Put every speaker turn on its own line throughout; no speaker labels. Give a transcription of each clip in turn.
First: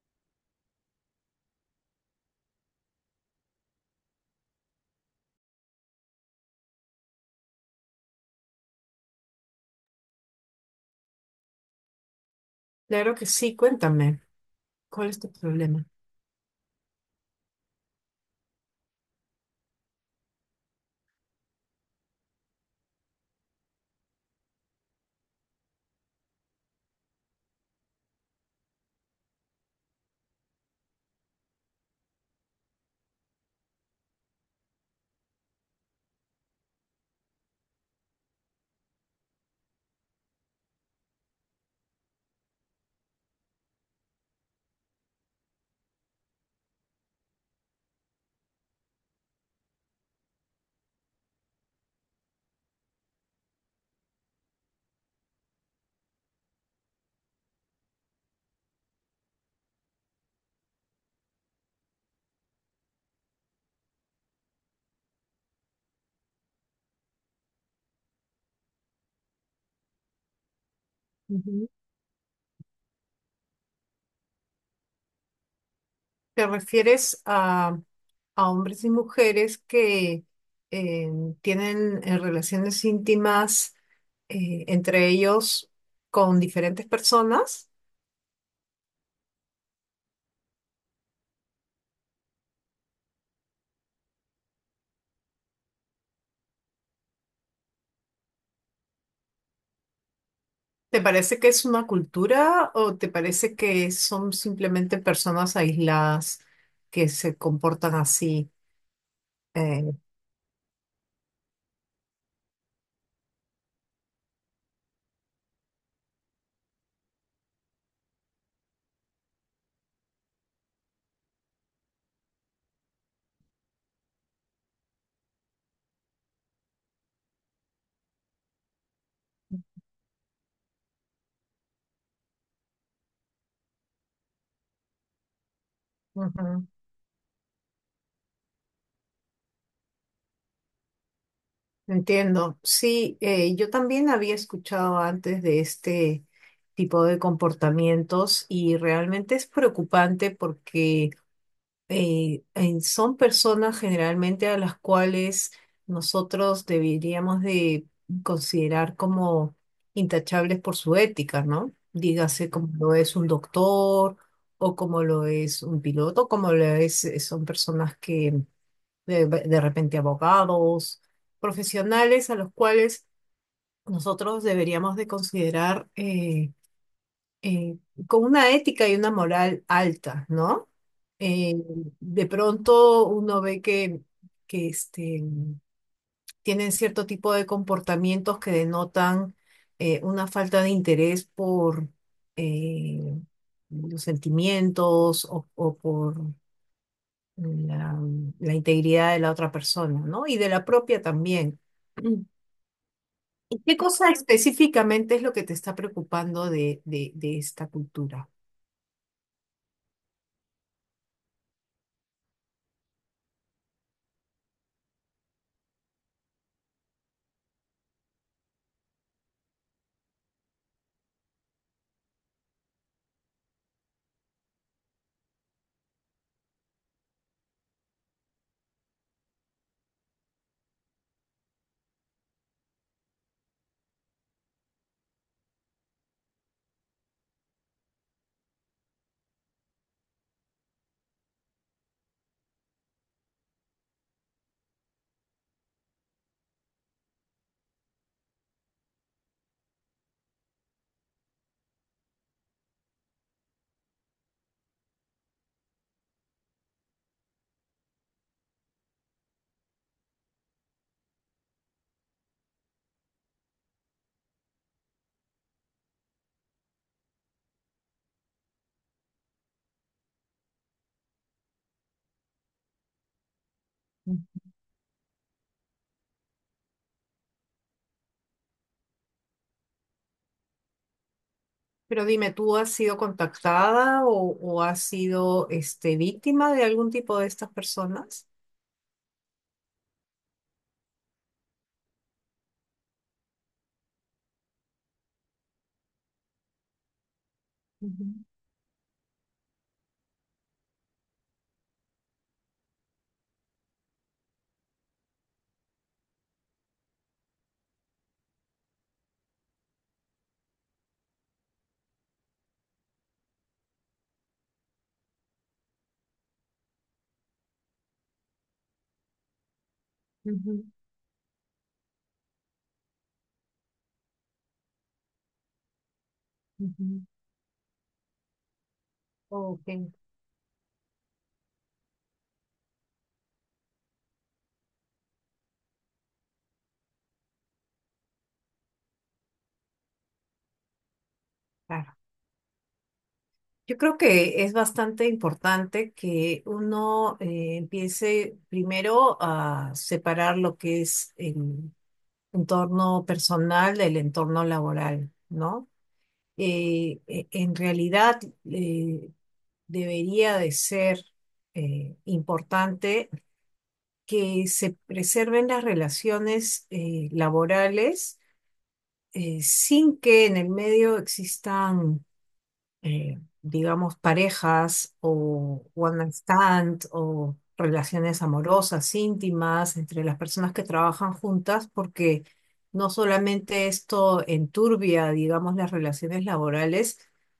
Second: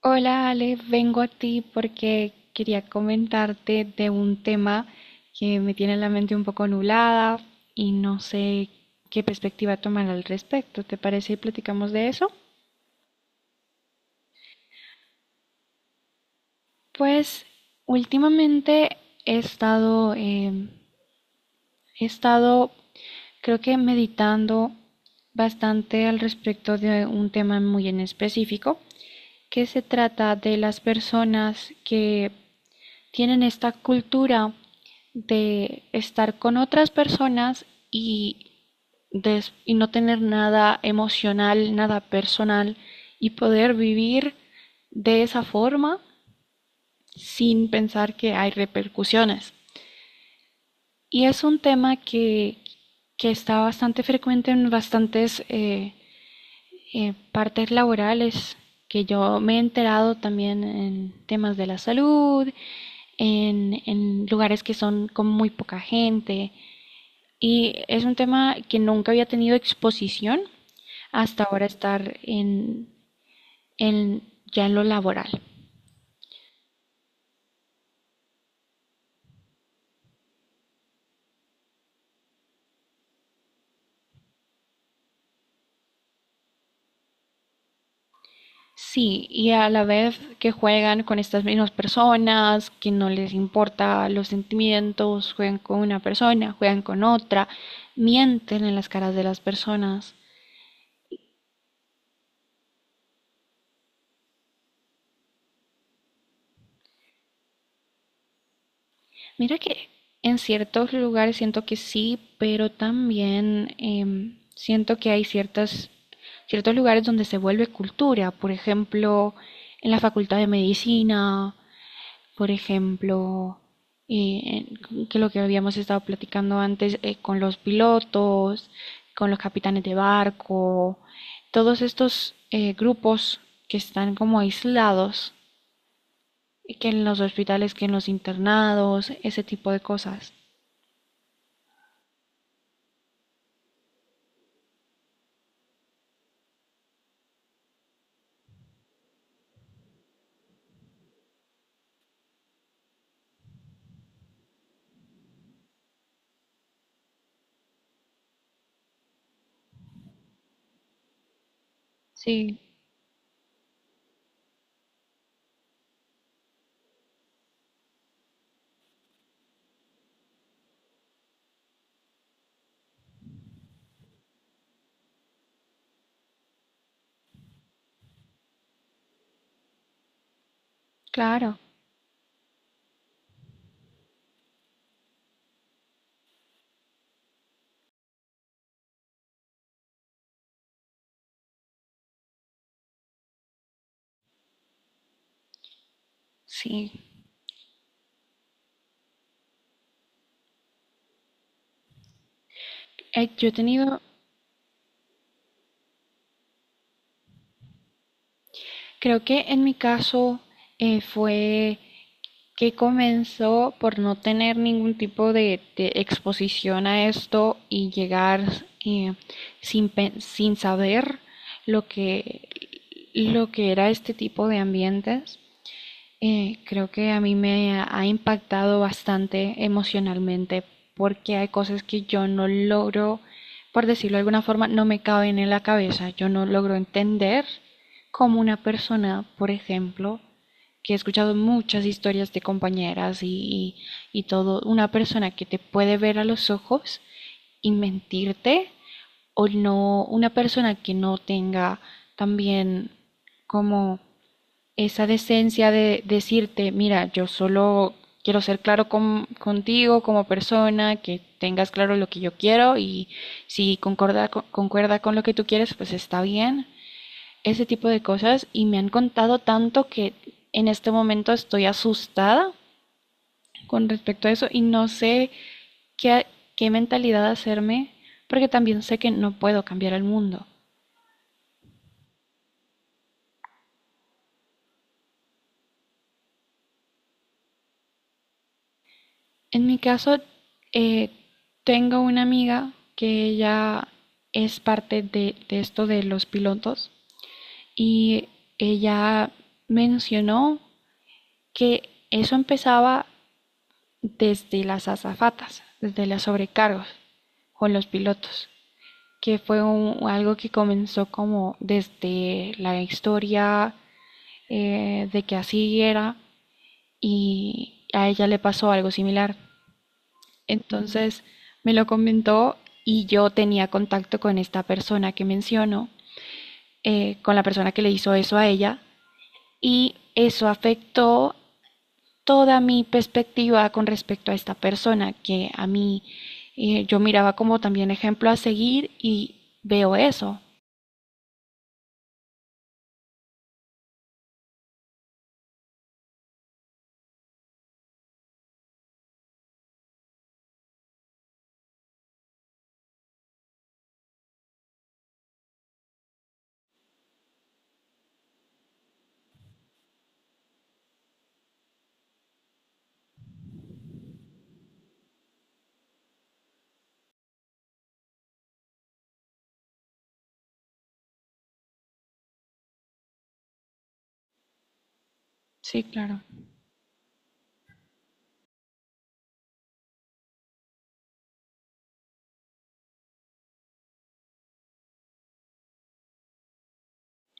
Hola Ale, vengo a ti porque quería comentarte de un tema que me tiene la mente un poco nublada y no sé qué perspectiva tomar al respecto. ¿Te parece y platicamos de eso?
Claro que sí, cuéntame, ¿cuál es tu problema?
Pues últimamente he estado, em, he estado, creo que meditando bastante al respecto de un tema muy en específico, que se trata de las personas que tienen esta cultura de estar con otras personas y no tener nada emocional, nada personal y poder vivir de esa forma sin pensar que hay repercusiones. Y es un tema que está bastante frecuente en bastantes partes laborales que yo me he enterado también en temas de la salud, lugares que son con muy poca gente. Y es un tema que nunca había tenido exposición hasta ahora
Ujú.
estar en, ya en lo laboral.
¿Te refieres a hombres y mujeres que eh, tienen relaciones íntimas entre ellos con diferentes personas?
Sí, y a la vez que juegan con estas mismas personas, que no les importa los sentimientos, juegan con una persona, juegan con otra, mienten en las caras de las personas.
¿Te parece que es una cultura o te parece que son simplemente personas aisladas que se comportan así?
Mira que
Eh,
en ciertos lugares siento que sí, pero también siento que hay ciertos lugares donde se vuelve cultura. Por ejemplo, en la Facultad de Medicina, por ejemplo, que lo que habíamos estado platicando antes con los pilotos, con los capitanes de barco, todos estos grupos que están como aislados,
ujú.
y que en los hospitales, que en los internados, ese tipo de cosas.
Entiendo. Sí, yo también había escuchado antes de este tipo de comportamientos y realmente es preocupante porque son personas generalmente a las cuales nosotros deberíamos de considerar como intachables por su ética, ¿no? Dígase
Sí,
como lo es un doctor o como lo es un piloto, como lo es, son personas que de repente abogados, profesionales a los cuales nosotros deberíamos de considerar eh, con una ética y una moral alta, ¿no? Eh,
claro,
de pronto uno ve que este, tienen cierto tipo de comportamientos que denotan una falta de interés por eh, los sentimientos o por
sí.
la, la integridad de la otra persona, ¿no? Y de la propia también. Mm.
Eh, yo he
¿Y qué
tenido,
cosa específicamente es lo que te está preocupando de esta cultura?
creo que en mi caso fue que comenzó por no tener ningún tipo de exposición a esto y llegar eh, sin saber lo que, lo que era este tipo de ambientes. Creo que a mí me ha impactado bastante emocionalmente porque hay cosas que yo no logro, por decirlo de alguna forma, no me caben en la cabeza. Yo no logro entender cómo una persona, por ejemplo, que he escuchado muchas historias de compañeras y todo, una persona que te puede ver a los ojos y mentirte, o no, una persona que no tenga también como esa decencia de decirte, mira, yo solo quiero ser claro contigo como persona, que tengas claro lo que yo quiero y si concuerda con lo que tú quieres, pues está bien. Ese tipo de cosas y me han contado tanto que en este momento estoy asustada con
Mm.
respecto a eso y no sé qué, qué mentalidad hacerme porque también sé que no puedo cambiar el mundo.
Pero dime, ¿tú has sido contactada o has sido este, víctima de algún tipo de estas personas?
En mi caso, eh, tengo una amiga que ella es parte de esto de los pilotos
Ujú,
y ella mencionó que eso empezaba desde las azafatas, desde los sobrecargos con los pilotos, que fue un- algo que comenzó como desde la historia de que así era y a ella le pasó algo similar.
ujú,
Entonces me lo comentó y yo tenía contacto con esta persona que menciono,
ujú.
con la persona que le hizo eso a ella,
Ok,
y eso afectó toda mi perspectiva con respecto a esta persona que a mí yo miraba como también ejemplo a seguir y veo eso.
claro. Yo creo que es bastante importante que uno empiece primero a separar lo que es el entorno personal del entorno laboral, ¿no? En realidad eh, debería de ser importante que se preserven las relaciones laborales sin que en el medio, digamos, parejas o
Sí,
one night
claro.
stand o relaciones amorosas, íntimas, entre las personas que trabajan juntas, porque no solamente esto enturbia, digamos, las relaciones laborales,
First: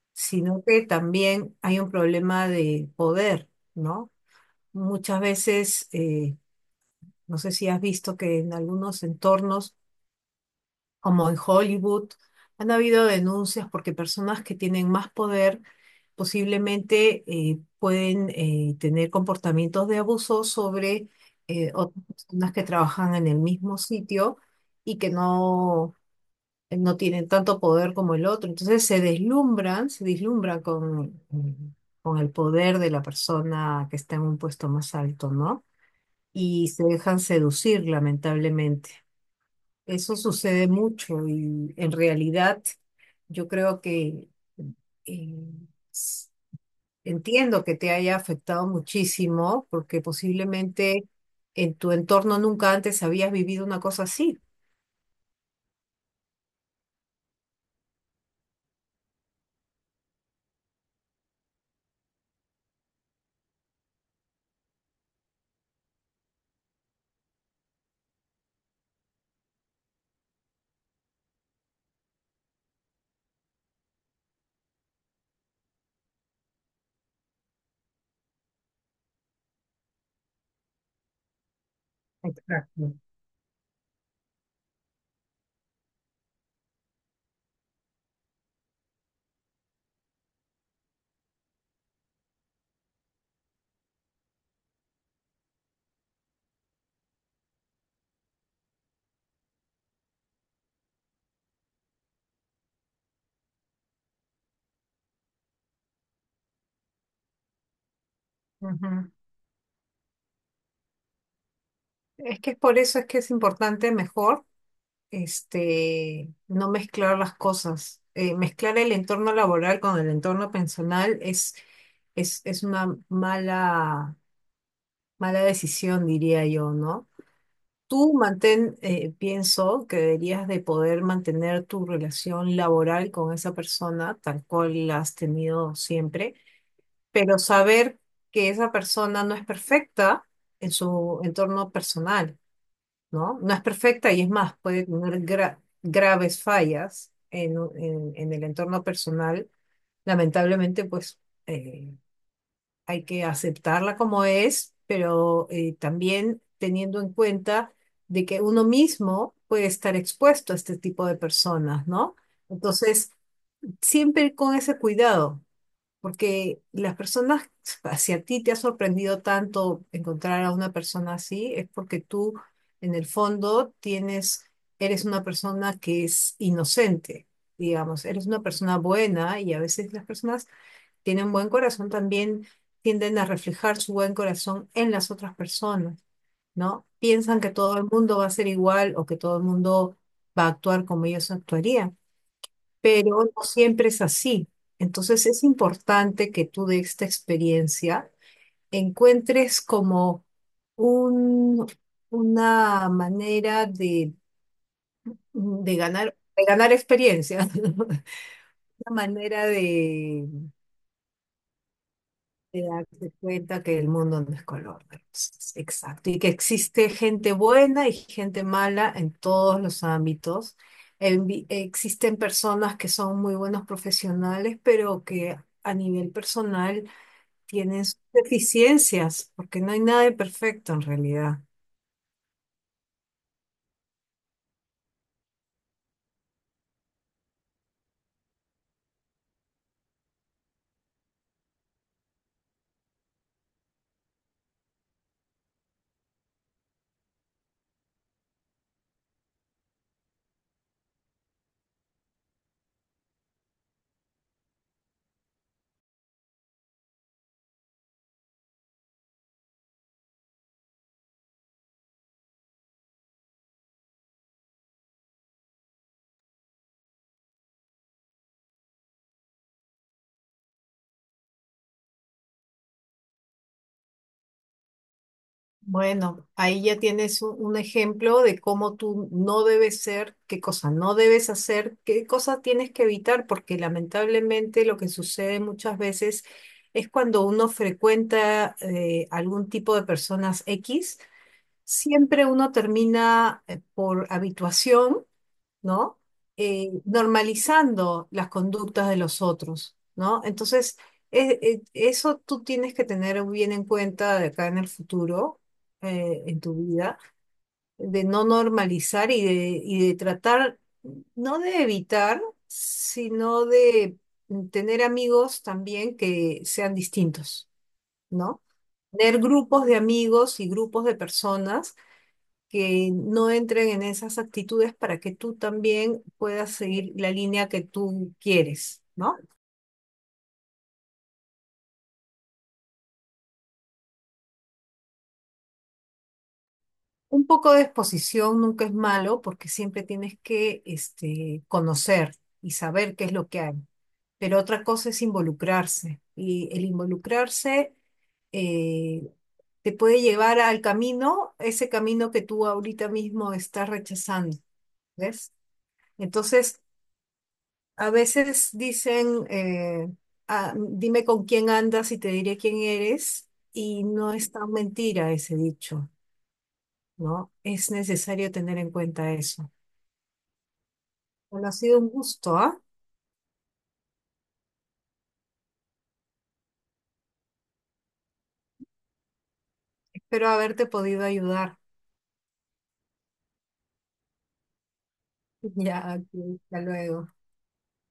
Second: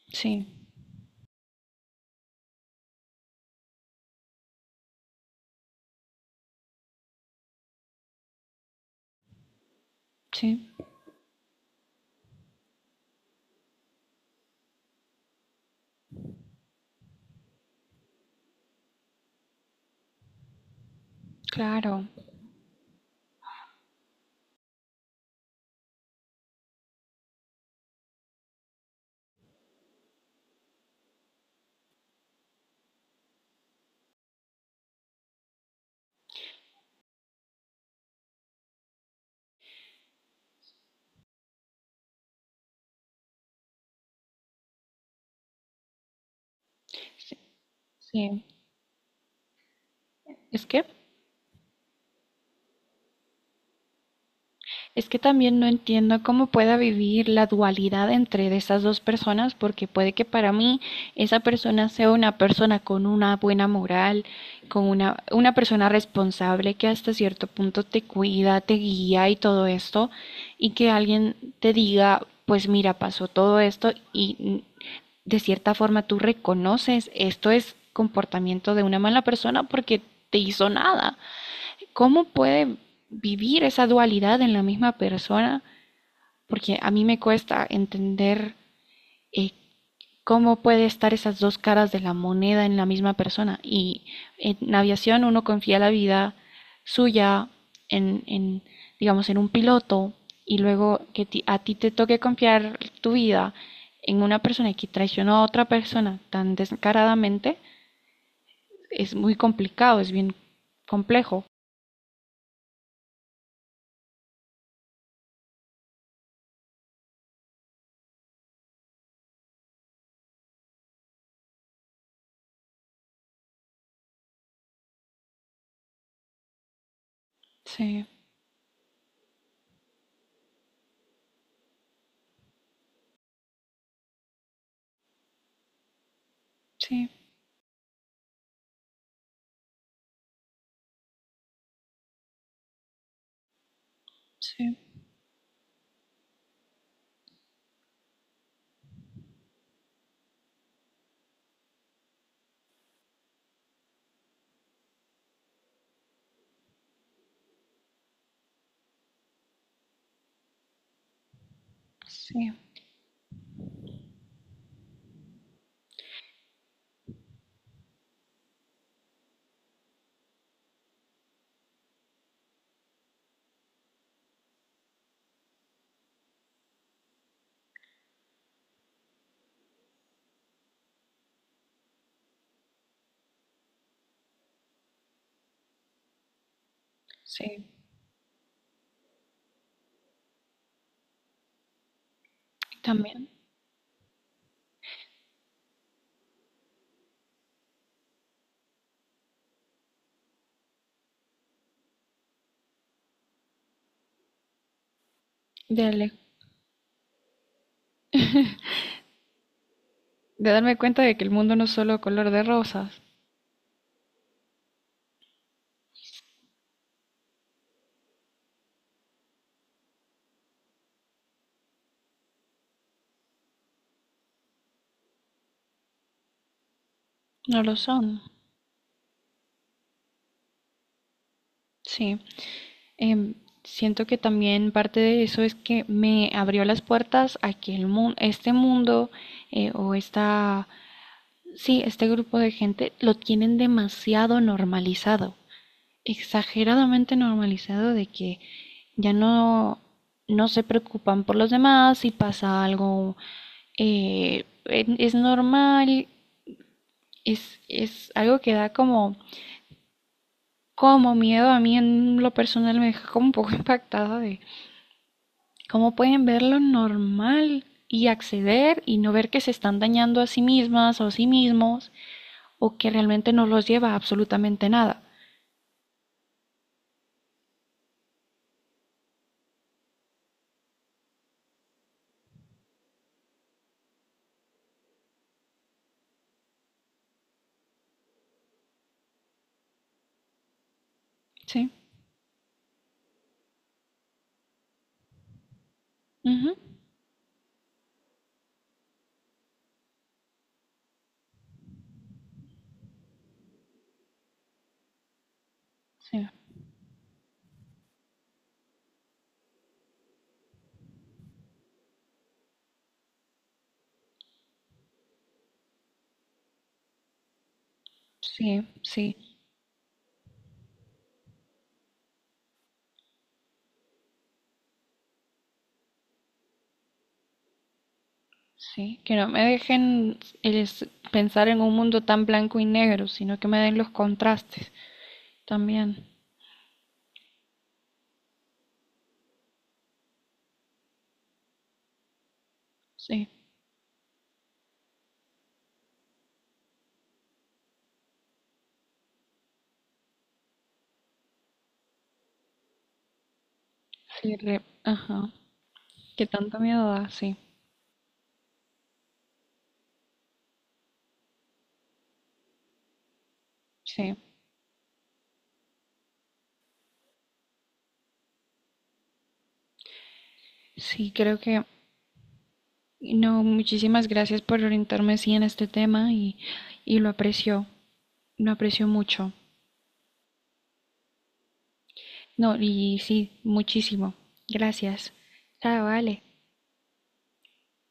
Sí,
sino que también hay un problema de poder, ¿no? Muchas veces, no sé si has visto que en algunos entornos,
sí,
como en Hollywood, han habido denuncias porque personas que tienen más poder posiblemente pueden tener comportamientos de abuso sobre otras
claro.
personas que trabajan en el mismo sitio y que no, no tienen tanto poder como el otro. Entonces se deslumbran con, mm, con el poder de la persona que está en un puesto más alto, ¿no? Y se dejan seducir, lamentablemente. Eso sucede mucho y en realidad yo creo que eh, s-
Sí,
entiendo que te haya
sí.
afectado muchísimo porque
Es que
posiblemente en tu entorno nunca antes habías vivido una cosa así.
es que también no entiendo cómo pueda vivir la dualidad entre de esas dos personas, porque puede que para mí esa persona sea una persona con una buena moral, con una persona responsable que hasta cierto punto te cuida, te guía y todo esto, y que alguien te diga, pues mira, pasó todo esto y de cierta forma tú reconoces esto es comportamiento de una mala persona porque te hizo nada. ¿Cómo puede
Exacto.
vivir esa dualidad en la misma persona? Porque a mí me cuesta entender eh, cómo puede estar esas dos caras de la moneda en la misma persona. Y en aviación uno confía la vida suya en digamos, en un piloto y luego que a ti te toque confiar tu vida en una persona que traicionó a otra persona tan descaradamente,
Ujú.
es muy complicado, es bien complejo.
Es que por eso es que es importante mejor este, no mezclar las cosas. Mezclar el entorno laboral con el entorno personal es una mala. Mala decisión, diría yo, ¿no?
Sí,
Tú mantén, pienso que deberías de poder mantener tu relación laboral con esa persona tal cual la has tenido siempre,
sí,
pero saber que esa persona no es perfecta en su entorno personal, ¿no? No es perfecta y es más,
sí,
puede tener graves fallas en el entorno personal, lamentablemente, pues eh, hay que aceptarla como es, pero también teniendo en cuenta de que uno mismo puede estar expuesto a este tipo de personas, ¿no?
sí.
Entonces, siempre con ese cuidado, porque las personas, si a ti te ha sorprendido tanto encontrar a una persona así, es porque tú, en el fondo, tienes, eres una persona que es inocente. Digamos, eres una persona buena y a veces las personas tienen un buen corazón también tienden a reflejar su buen corazón en las otras personas, ¿no? Piensan que
Sí,
todo el mundo va a ser igual o que todo el mundo va a actuar como ellos actuarían, pero
también.
no siempre es así. Entonces es importante que tú de esta experiencia encuentres como un, una manera
De,
de ganar experiencia, una manera
de darme cuenta de que el mundo no es solo color de
de
rosas.
darse cuenta que el mundo no es color de rosas. Exacto. Y que existe gente buena y gente mala en todos los ámbitos. Existen personas que son muy buenos profesionales, pero que a nivel personal
No lo
tienen sus
son.
deficiencias, porque no hay nada de perfecto en realidad.
Sí. Em, Siento que también parte de eso es que me abrió las puertas a que el mundo, este mundo eh, o esta, sí, este grupo de gente lo tienen demasiado normalizado. Exageradamente normalizado de que ya no, no se preocupan por los demás, si pasa algo es normal, es algo que da como, como miedo a mí en lo personal, me deja como un poco impactada de cómo pueden ver lo normal y acceder y no ver que se están dañando a sí mismas o a sí mismos o que realmente no los lleva a absolutamente nada.
Bueno, ahí ya tienes un ejemplo de cómo tú no debes ser, qué cosa no debes hacer, qué cosas tienes que evitar, porque lamentablemente lo que sucede muchas veces es cuando uno frecuenta algún tipo de personas X,
Sí,
siempre uno termina por habituación. ¿No?
ujú,
Normalizando las conductas de los otros, ¿no? Entonces, eso tú tienes que tener bien en cuenta de acá en el futuro,
sí,
en tu vida, de no normalizar y de tratar, no de evitar, sino de tener amigos también que sean distintos, ¿no?
sí, sí,
Tener grupos de amigos y grupos de personas que no entren en esas actitudes para que tú también puedas seguir la línea que tú quieres,
sí. Que
¿no?
no me dejen es, pensar en un mundo tan blanco y negro, sino que me den los contrastes también.
Un poco de exposición nunca es malo porque siempre tienes que este, conocer y saber qué es
Sí,
lo que hay. Pero otra cosa es involucrarse y el involucrarse eh, te puede llevar al camino, ese camino que tú ahorita mismo estás
sí,
rechazando,
re- ajá.
¿ves?
Que tanto
Entonces,
miedo da, sí,
a veces dicen, "Ah, dime con quién andas y te diré quién eres", y no
sí.
es tan mentira ese dicho, ¿no? Es necesario tener en cuenta eso.
Sí, creo
Bueno, ha
que
sido un gusto, ¿ah?
no, muchísimas gracias por orientarme así en este tema y lo aprecio mucho.
Espero haberte podido ayudar.
No, y sí, muchísimo. Gracias. Chao,
Ya,
vale.
ok, hasta luego.